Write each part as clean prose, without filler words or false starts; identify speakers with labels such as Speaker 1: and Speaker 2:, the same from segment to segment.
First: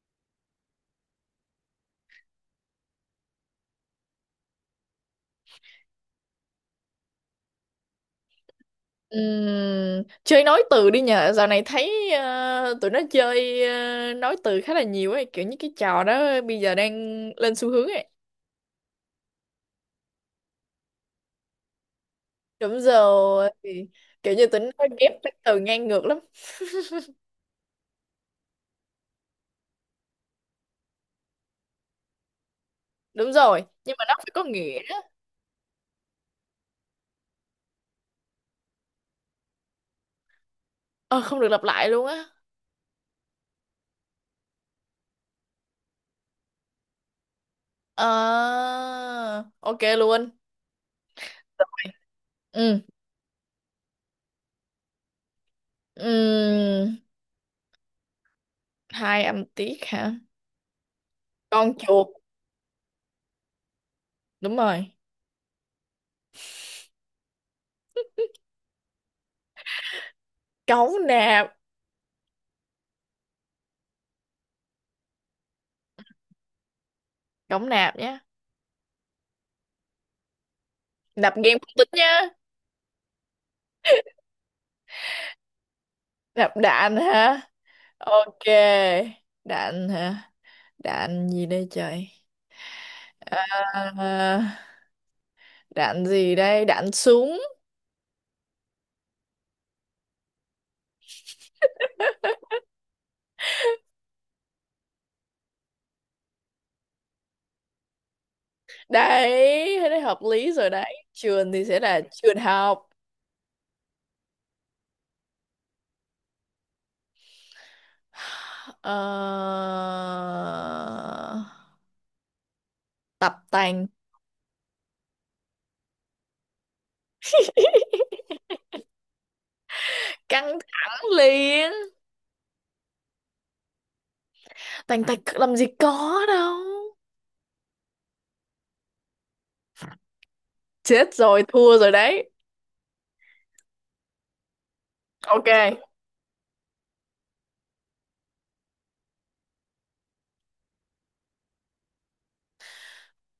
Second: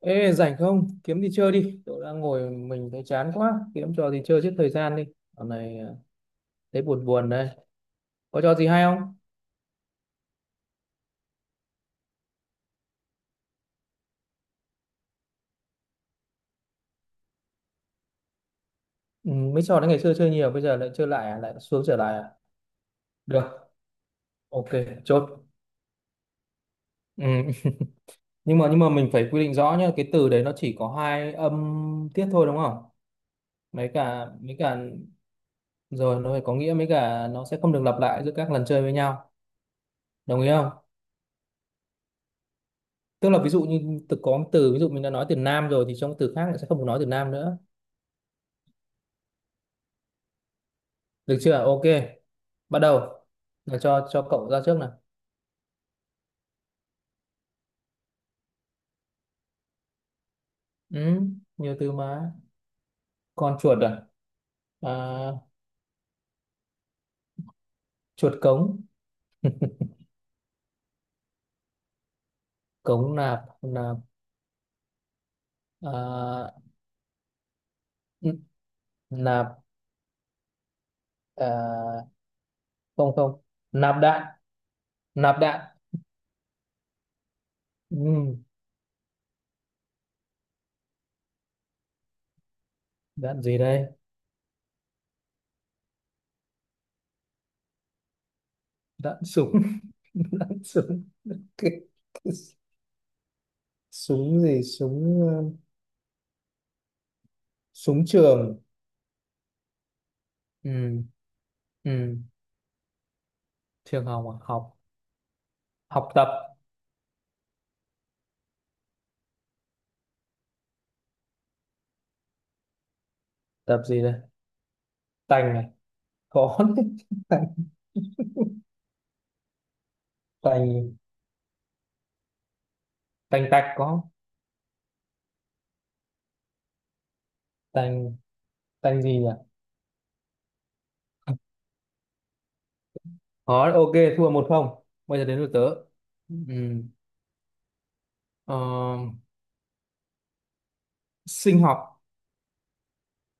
Speaker 1: Ê, rảnh không? Kiếm đi chơi đi. Tôi đang ngồi mình thấy chán quá. Kiếm trò gì chơi giết thời gian đi. Dạo này à, thấy buồn buồn đây. Có trò gì hay không?
Speaker 2: Chơi nói từ đi nhờ. Dạo này thấy tụi nó chơi nói từ khá là nhiều ấy, kiểu như cái trò đó bây giờ đang lên xu hướng ấy.
Speaker 1: Ừ, mấy trò đấy ngày xưa chơi nhiều, bây giờ lại chơi lại à? Lại xuống trở lại à?
Speaker 2: Đúng rồi,
Speaker 1: Được.
Speaker 2: thì kiểu như tụi
Speaker 1: Ok,
Speaker 2: nó ghép
Speaker 1: chốt.
Speaker 2: cái từ ngang ngược lắm.
Speaker 1: Ừ. Nhưng mà mình phải quy định rõ nhá. Cái từ đấy nó chỉ có hai âm tiết thôi đúng không?
Speaker 2: Đúng rồi,
Speaker 1: Mấy
Speaker 2: nhưng mà nó
Speaker 1: cả
Speaker 2: phải có
Speaker 1: mấy cả
Speaker 2: nghĩa.
Speaker 1: rồi nó phải có nghĩa, mấy cả nó sẽ không được lặp lại giữa các lần chơi với nhau. Đồng ý không?
Speaker 2: Ờ, Không được lặp lại luôn á.
Speaker 1: Tức là ví dụ như từ có một từ, ví dụ mình đã nói từ nam rồi thì trong từ khác lại sẽ không được nói từ nam nữa.
Speaker 2: Ờ, ok luôn.
Speaker 1: Được chưa? Ok, bắt
Speaker 2: Ừ.
Speaker 1: đầu rồi, cho cậu ra trước nào.
Speaker 2: Ừm, Hai âm tiết hả?
Speaker 1: Ừ,
Speaker 2: Con
Speaker 1: nhiều từ
Speaker 2: chuột.
Speaker 1: mà. Con chuột à?
Speaker 2: Đúng rồi.
Speaker 1: À, chuột cống.
Speaker 2: Cống nạp.
Speaker 1: Cống nạp. Nạp à?
Speaker 2: Cống nạp nhá.
Speaker 1: n- Nạp.
Speaker 2: Nạp game không tính
Speaker 1: À,
Speaker 2: nhá.
Speaker 1: không không, nạp đạn. Nạp đạn.
Speaker 2: Nạp đạn hả?
Speaker 1: Ừ,
Speaker 2: Ok, đạn hả? Đạn gì đây trời?
Speaker 1: đạn gì đây?
Speaker 2: À, đạn gì đây? Đạn súng.
Speaker 1: Đạn súng. Đạn súng. Cái, cái súng gì? Súng súng trường.
Speaker 2: Đấy, thế này hợp lý rồi đấy.
Speaker 1: Ừ.
Speaker 2: Trường thì sẽ là
Speaker 1: Ừ.
Speaker 2: trường học.
Speaker 1: Trường học à? Học. Học tập.
Speaker 2: Ờ, tập
Speaker 1: Tập
Speaker 2: tành.
Speaker 1: gì đây? Tành này có đấy. Tành.
Speaker 2: Căng
Speaker 1: Tành.
Speaker 2: thẳng liền.
Speaker 1: Tành tạch có không?
Speaker 2: Tành tạch làm gì có đâu.
Speaker 1: Tanh. Tanh gì nhỉ?
Speaker 2: Chết rồi, thua rồi đấy.
Speaker 1: Khó. Ok, thua 1-0. Bây giờ đến
Speaker 2: Ok,
Speaker 1: lượt tớ. Ừm, ờ, Sinh học.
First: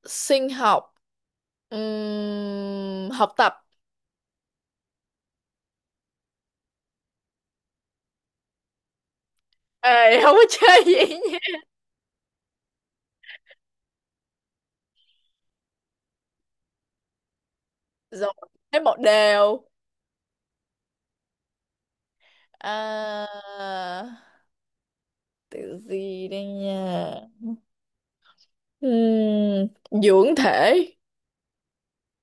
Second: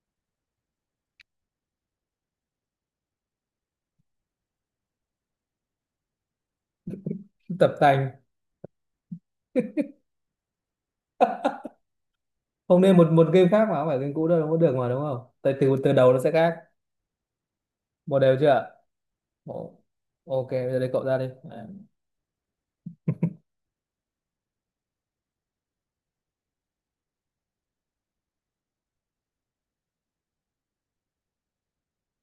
Speaker 2: sinh học. Học tập.
Speaker 1: Tập tành.
Speaker 2: Ê, không có chơi gì nhỉ?
Speaker 1: Không nên một một game khác mà không phải game cũ đâu, không có được mà đúng không? Tại từ từ đầu nó sẽ khác. Một
Speaker 2: Rồi,
Speaker 1: đều chưa?
Speaker 2: thế một đều.
Speaker 1: Ồ, ok, bây giờ đến cậu ra đi. À,
Speaker 2: À, từ gì đây nha? Ừm, Dưỡng thể,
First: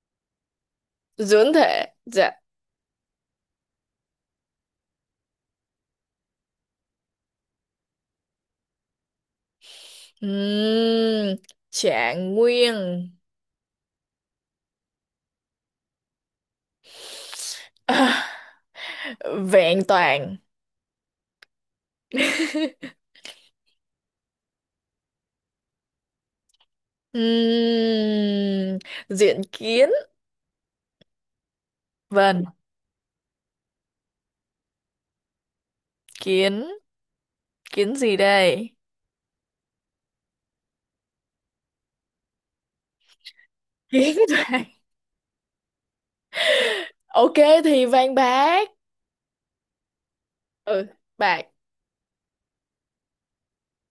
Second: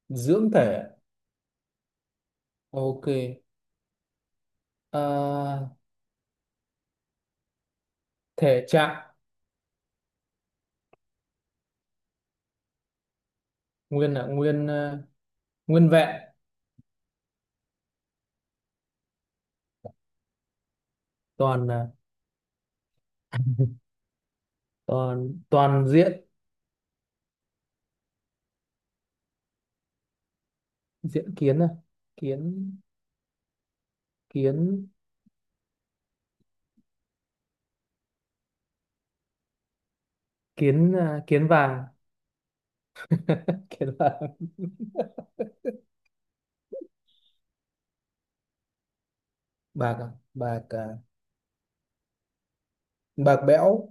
Speaker 1: dưỡng thể.
Speaker 2: dưỡng thể, dạ.
Speaker 1: Ok. Ờ, thể trạng.
Speaker 2: Ừm, Trạng nguyên.
Speaker 1: Nguyên là nguyên nguyên vẹn.
Speaker 2: À, vẹn toàn.
Speaker 1: Toàn là toàn toàn diện.
Speaker 2: Ừm, Diện kiến,
Speaker 1: Diện kiến à?
Speaker 2: vâng,
Speaker 1: Kiến. Kiến.
Speaker 2: kiến, kiến gì đây?
Speaker 1: Kiến à? Kiến vàng. Kiến
Speaker 2: Kiến
Speaker 1: vàng.
Speaker 2: vàng. Ok thì vàng bạc.
Speaker 1: Bạc à? Bạc
Speaker 2: Ừ,
Speaker 1: à?
Speaker 2: bạc.
Speaker 1: Bạc bẽo.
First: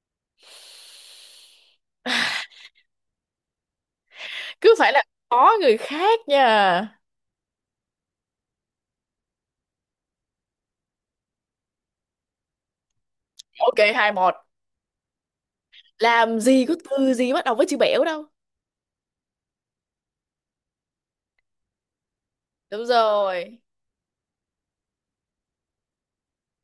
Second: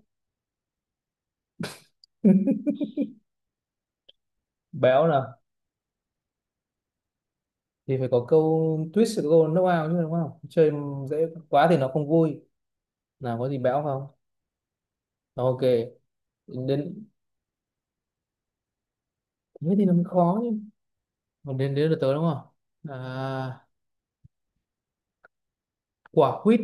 Speaker 2: Cứ phải là
Speaker 1: Béo nào
Speaker 2: có người khác nha.
Speaker 1: thì phải có câu twist, có câu knock out chứ đúng không? Chơi dễ quá thì nó không vui. Nào, có gì
Speaker 2: Ok,
Speaker 1: béo không?
Speaker 2: 2-1.
Speaker 1: Ok,
Speaker 2: Làm gì có
Speaker 1: đến.
Speaker 2: từ gì bắt đầu với chữ bẻo đâu.
Speaker 1: Thế thì nó mới khó chứ, còn đến đến được tới đúng không?
Speaker 2: Đúng rồi.
Speaker 1: À, quả quýt.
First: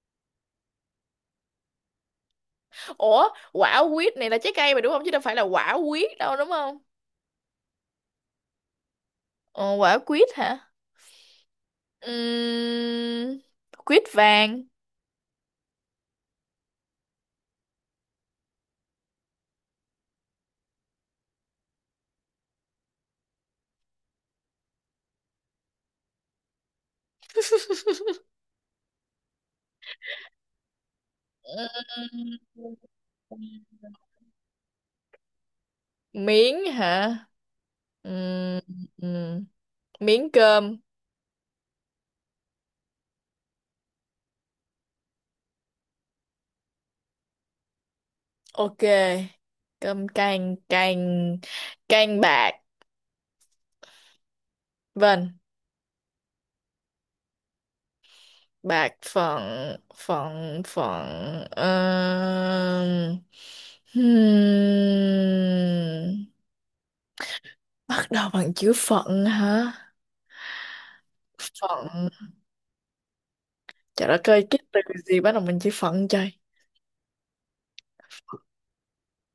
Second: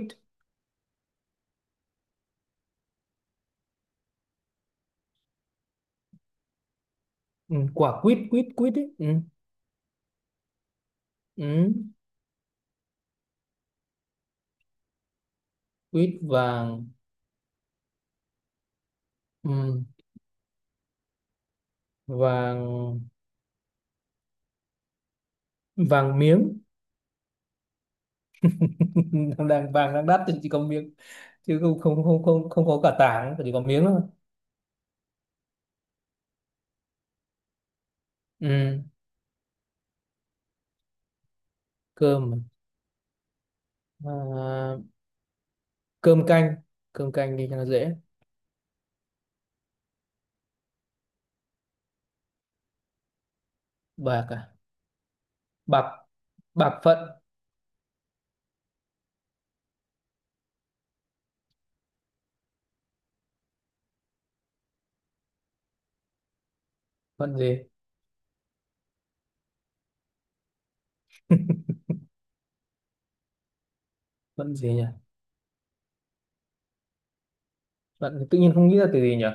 Speaker 2: Ủa, quả quýt này là trái cây mà đúng không, chứ đâu phải là quả quýt đâu đúng không?
Speaker 1: Ừ, quả quýt. Quýt quýt ấy. Ừ.
Speaker 2: Ờ, Quả quýt hả?
Speaker 1: Ừ.
Speaker 2: Ừm, Quýt vàng.
Speaker 1: Quýt vàng. Ừ. Vàng. Vàng miếng. đang đang- Vàng đang đắt thì chỉ có miếng chứ không không không
Speaker 2: Ừm,
Speaker 1: không không có cả tảng, chỉ có miếng thôi.
Speaker 2: Miếng hả? Ừm,
Speaker 1: Ừ.
Speaker 2: ừm, Miếng cơm.
Speaker 1: Cơm. À, cơm canh. Cơm canh đi cho nó dễ.
Speaker 2: Ok. Cơm canh, canh. Canh bạc.
Speaker 1: Bạc à?
Speaker 2: Vâng.
Speaker 1: Bạc. Bạc phận.
Speaker 2: Bạc phận, phận phận, hmm,
Speaker 1: Phận gì?
Speaker 2: bắt đầu bằng chữ phận hả? Phận. Trời đất ơi,
Speaker 1: Phận
Speaker 2: cái
Speaker 1: gì
Speaker 2: từ
Speaker 1: nhỉ?
Speaker 2: gì bắt đầu bằng chữ phận trời.
Speaker 1: Phận thì tự nhiên không nghĩ ra từ gì nhỉ.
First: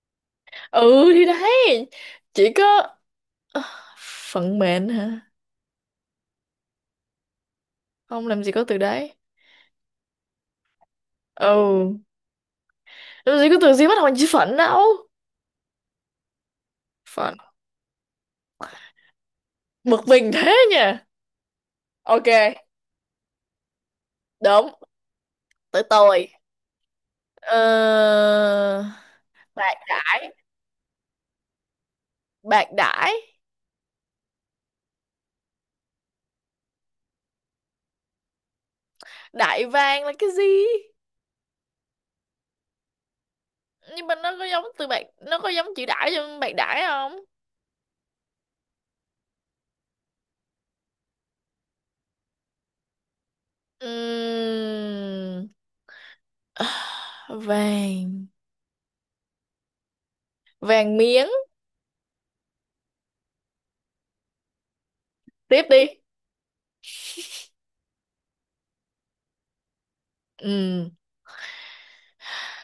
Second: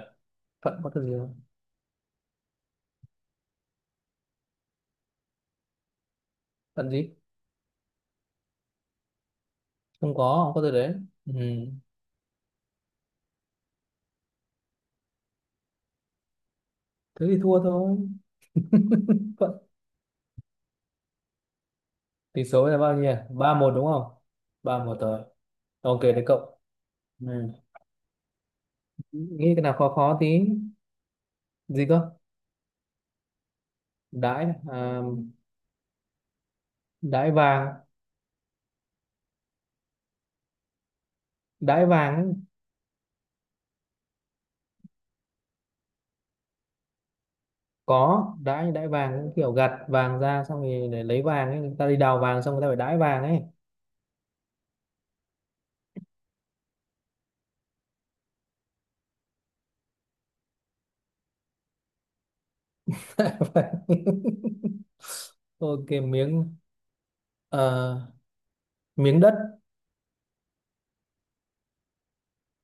Speaker 1: Phận có từ
Speaker 2: Ừ
Speaker 1: gì
Speaker 2: thì
Speaker 1: không?
Speaker 2: đấy, chỉ có. Ờ, phận mệnh hả?
Speaker 1: Phận gì?
Speaker 2: Không, làm gì có từ đấy.
Speaker 1: Không có từ đấy. Ừ.
Speaker 2: Ừ. Làm gì có từ gì bắt đầu bằng chữ phận đâu.
Speaker 1: Thế
Speaker 2: Phận.
Speaker 1: thì thua thôi. Phận.
Speaker 2: Bực mình thế nha. Ok.
Speaker 1: Tỷ số là bao nhiêu nhỉ? 3-1 đúng không?
Speaker 2: Đúng.
Speaker 1: 3-1 rồi.
Speaker 2: Tới
Speaker 1: Ok, đấy
Speaker 2: tôi.
Speaker 1: cậu. Ừ,
Speaker 2: Ờ,
Speaker 1: nghĩ cái nào
Speaker 2: bạc
Speaker 1: khó khó tí.
Speaker 2: đãi.
Speaker 1: Gì cơ?
Speaker 2: Bạc đãi.
Speaker 1: Đãi à? Đãi vàng.
Speaker 2: Đại vàng là cái gì?
Speaker 1: Đãi vàng ấy.
Speaker 2: Nhưng mà nó có giống từ bạc, nó có giống chữ đãi trong bạc đãi không?
Speaker 1: Có đãi, đãi vàng cũng kiểu gặt vàng ra xong thì để lấy vàng ấy, người ta đi đào vàng xong người ta phải đãi vàng ấy.
Speaker 2: Ừm, vàng. Vàng miếng. Tiếp đi.
Speaker 1: Ok, miếng. Ờ, miếng đất.
Speaker 2: Ừm,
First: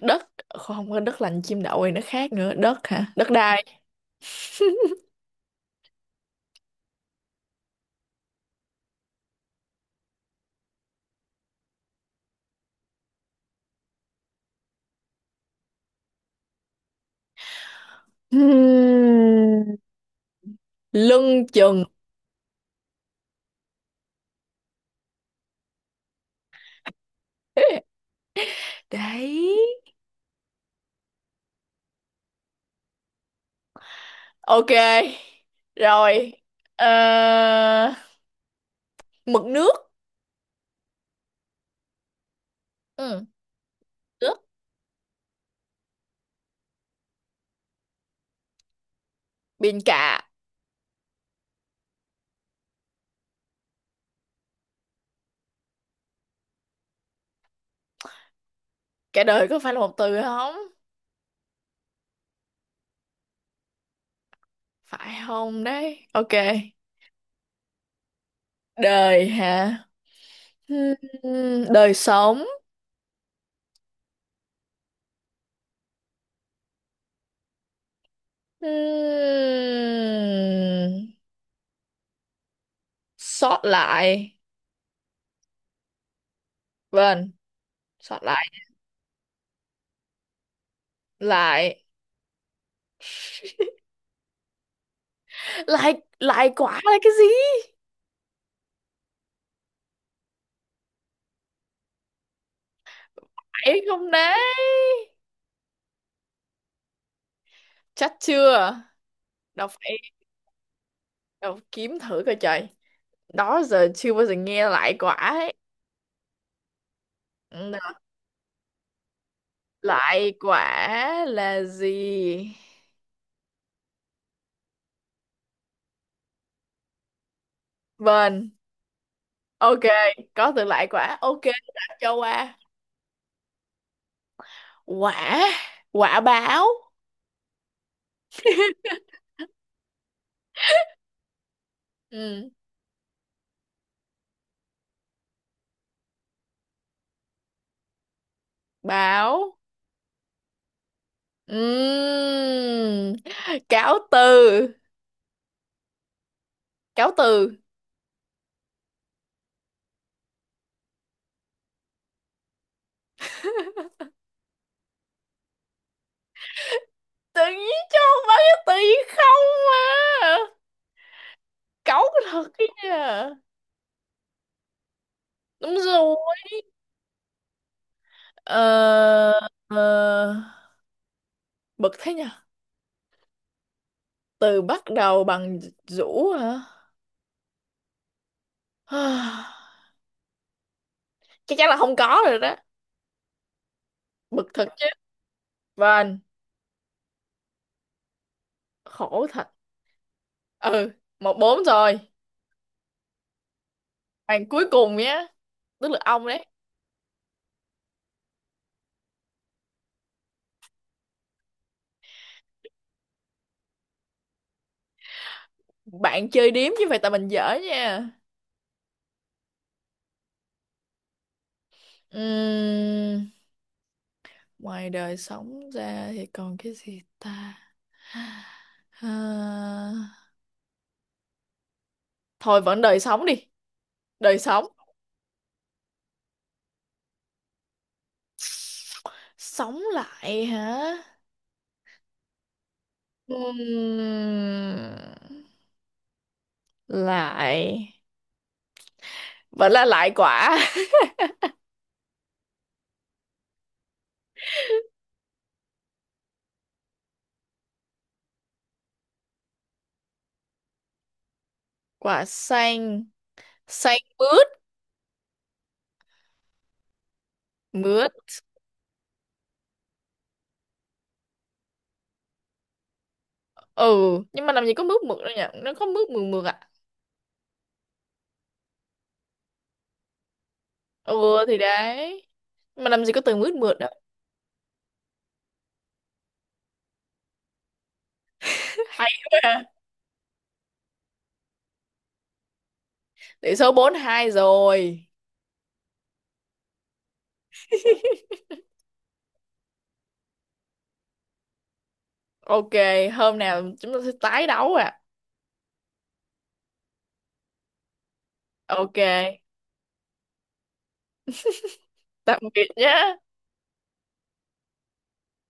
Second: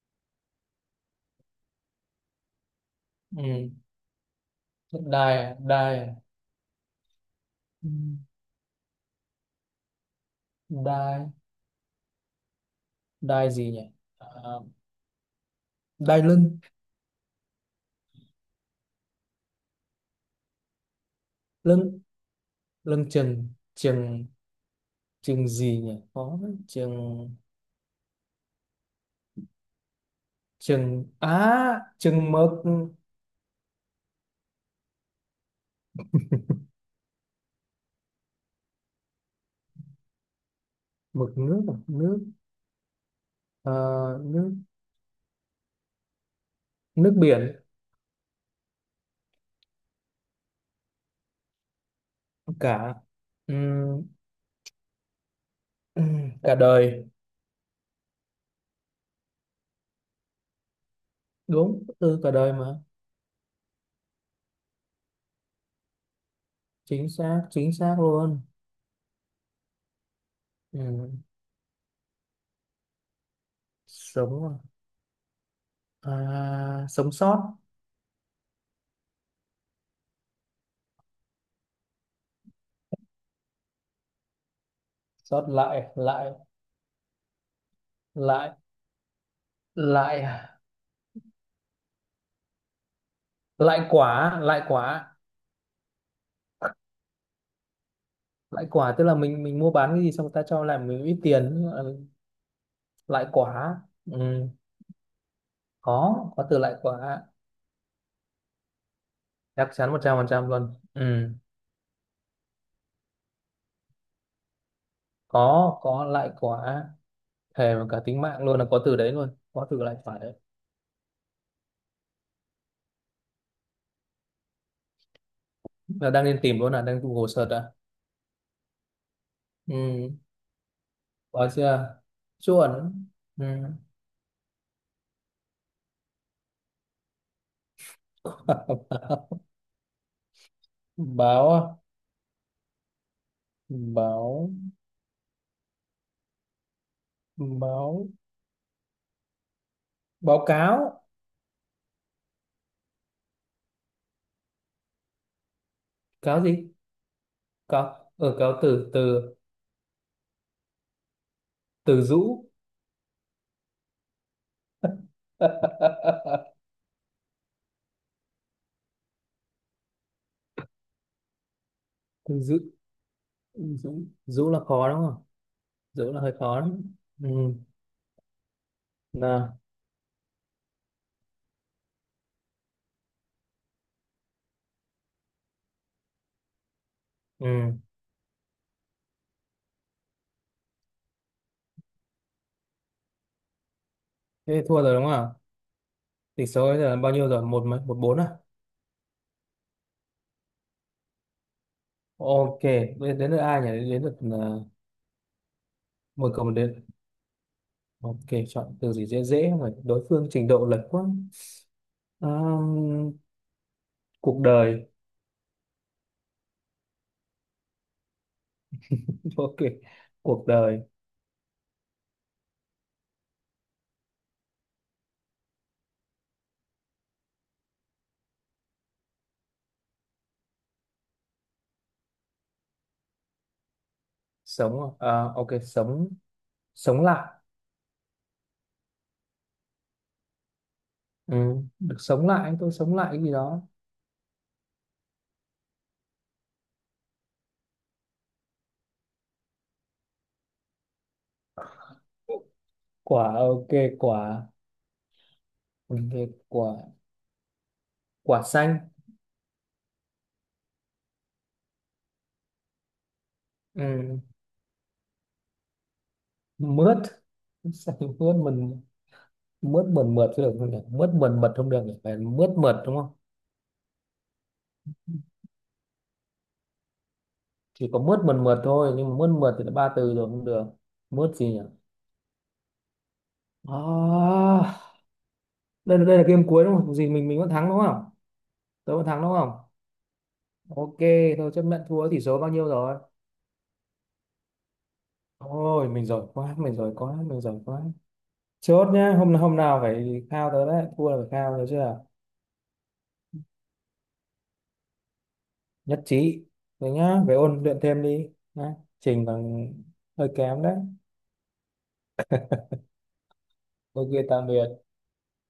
Speaker 2: Đất. Không có đất lành chim đậu thì nó khác nữa. Đất hả? Đất đai.
Speaker 1: Ừ. Đài. Đài. Ừ, đài. Đài gì nhỉ? Ờ, đài lưng.
Speaker 2: Ừm, Lưng chừng.
Speaker 1: Lưng. Lưng chừng. Chừng. Chừng gì nhỉ? Có đấy, chừng.
Speaker 2: Đấy.
Speaker 1: Chừng á, chừng mực.
Speaker 2: Ok, rồi. Ờ, mực nước.
Speaker 1: Mực nước à? Nước.
Speaker 2: Ừ.
Speaker 1: Ờ,
Speaker 2: Nước
Speaker 1: nước. Nước biển.
Speaker 2: biển, cả.
Speaker 1: Cả. Ừ. Ừ, cả đời.
Speaker 2: Cả đời có phải là một từ không?
Speaker 1: Đúng từ cả đời mà.
Speaker 2: Phải không đấy? Ok.
Speaker 1: Chính xác, chính xác luôn.
Speaker 2: Đời hả?
Speaker 1: Ừ.
Speaker 2: Đời sống.
Speaker 1: Sống à? À, sống sót.
Speaker 2: Hmm, Sót lại.
Speaker 1: Sót lại. Lại.
Speaker 2: Vâng, sót lại.
Speaker 1: Lại. Lại.
Speaker 2: Lại.
Speaker 1: Lại quả. Lại quả.
Speaker 2: Lại lại quả là cái gì?
Speaker 1: Lại quả tức là mình mua bán cái gì xong người ta cho lại mình ít tiền. Ừ, lại quả.
Speaker 2: Phải không
Speaker 1: Ừ.
Speaker 2: đấy?
Speaker 1: có từ lại quả.
Speaker 2: Chắc chưa? Đâu
Speaker 1: Chắc chắn
Speaker 2: phải.
Speaker 1: 100% luôn. Ừ.
Speaker 2: Đâu, kiếm thử coi trời. Đó giờ chưa bao giờ nghe lại quả ấy.
Speaker 1: có lại quả.
Speaker 2: Ừ,
Speaker 1: Thề mà cả tính mạng luôn là có từ đấy luôn, có từ lại quả
Speaker 2: lại
Speaker 1: đấy.
Speaker 2: quả là gì?
Speaker 1: Là đang lên tìm luôn, là đang Google search à.
Speaker 2: Vâng. Ok,
Speaker 1: Ừ.
Speaker 2: có từ lại quả. Ok,
Speaker 1: Có
Speaker 2: đã
Speaker 1: chưa?
Speaker 2: cho qua.
Speaker 1: Chuẩn. Ừ.
Speaker 2: Quả, quả báo.
Speaker 1: Báo à?
Speaker 2: Ừ,
Speaker 1: Báo. Báo.
Speaker 2: báo.
Speaker 1: Báo cáo.
Speaker 2: Ừm, Cáo từ,
Speaker 1: Cáo gì?
Speaker 2: cáo từ.
Speaker 1: Cáo ở. Cáo từ. Từ. Từ rũ.
Speaker 2: Tự nhiên cho bao nhiêu tự nhiên không à. Cáu
Speaker 1: Từ
Speaker 2: thật
Speaker 1: rũ.
Speaker 2: cái nha.
Speaker 1: Rũ. Rũ là khó đúng không?
Speaker 2: Đúng
Speaker 1: Rũ
Speaker 2: rồi.
Speaker 1: là hơi khó đấy. Ừ.
Speaker 2: Ờ,
Speaker 1: Nào.
Speaker 2: ờ, bực thế nha. Từ bắt đầu bằng rũ hả?
Speaker 1: Ừ.
Speaker 2: Chắc chắn là không có rồi đó. Bực
Speaker 1: Thế thì
Speaker 2: thật
Speaker 1: thua
Speaker 2: chứ.
Speaker 1: rồi đúng không?
Speaker 2: Vâng,
Speaker 1: Tỷ số bây giờ là bao nhiêu rồi? Một mấy? 1-4 à?
Speaker 2: khổ thật. Ừ, 1-4 rồi.
Speaker 1: Ok, bây giờ đến lượt ai nhỉ? Đến lượt
Speaker 2: Bạn cuối cùng nhé, tức là ông
Speaker 1: một
Speaker 2: đấy.
Speaker 1: cầu một. Đến. Ok, chọn từ gì dễ dễ, không phải đối phương trình độ lệch quá. Ờm, Cuộc đời.
Speaker 2: Bạn chơi điếm chứ phải tại mình dở nha.
Speaker 1: Ok, cuộc đời.
Speaker 2: Ừm, Ngoài đời sống ra thì còn cái gì ta? À, thôi vẫn đời sống đi, đời sống.
Speaker 1: Sống à? Ok, sống. Sống lại.
Speaker 2: Sống lại hả?
Speaker 1: Ừ, được sống lại. Tôi sống lại cái gì đó.
Speaker 2: Ừm, Lại vẫn là lại quả.
Speaker 1: Quả. Ok, quả. Ừ, ok, quả. Quả xanh.
Speaker 2: Quả xanh, xanh
Speaker 1: Ừ.
Speaker 2: mướt,
Speaker 1: Mướt. Xanh
Speaker 2: mướt.
Speaker 1: mướt mình. Mướt mượt mượt chứ được không nhỉ? Mướt mượt mượt không được nhỉ, phải mướt mượt đúng không?
Speaker 2: Ừ, nhưng mà làm gì có mướt mượt đâu nhỉ? Nó có mướt mượt mượt à?
Speaker 1: Chỉ có mướt mượt mượt thôi, nhưng mà mướt mượt thì là ba từ rồi, không được. Mướt
Speaker 2: Ừ
Speaker 1: gì
Speaker 2: thì
Speaker 1: nhỉ?
Speaker 2: đấy. Mà làm gì có từ mướt mượt đâu.
Speaker 1: À, đây là game cuối đúng không? Gì, mình vẫn thắng đúng không? Tôi vẫn
Speaker 2: Hay
Speaker 1: thắng đúng
Speaker 2: quá
Speaker 1: không?
Speaker 2: ha.
Speaker 1: Ok, tôi chấp nhận thua. Tỷ số bao nhiêu rồi?
Speaker 2: Tỷ số 4-2 rồi.
Speaker 1: Ôi, mình giỏi quá, mình giỏi quá, mình giỏi quá. Chốt nhá, hôm hôm nào phải khao tớ đấy, thua là phải khao được chưa?
Speaker 2: Ok, hôm nào chúng ta sẽ tái đấu ạ.
Speaker 1: Nhất trí. Rồi nhá, phải ôn luyện thêm đi. Nhá.
Speaker 2: À. Ok,
Speaker 1: Trình còn hơi kém đấy.
Speaker 2: tạm biệt nhé.
Speaker 1: Ok, tạm biệt.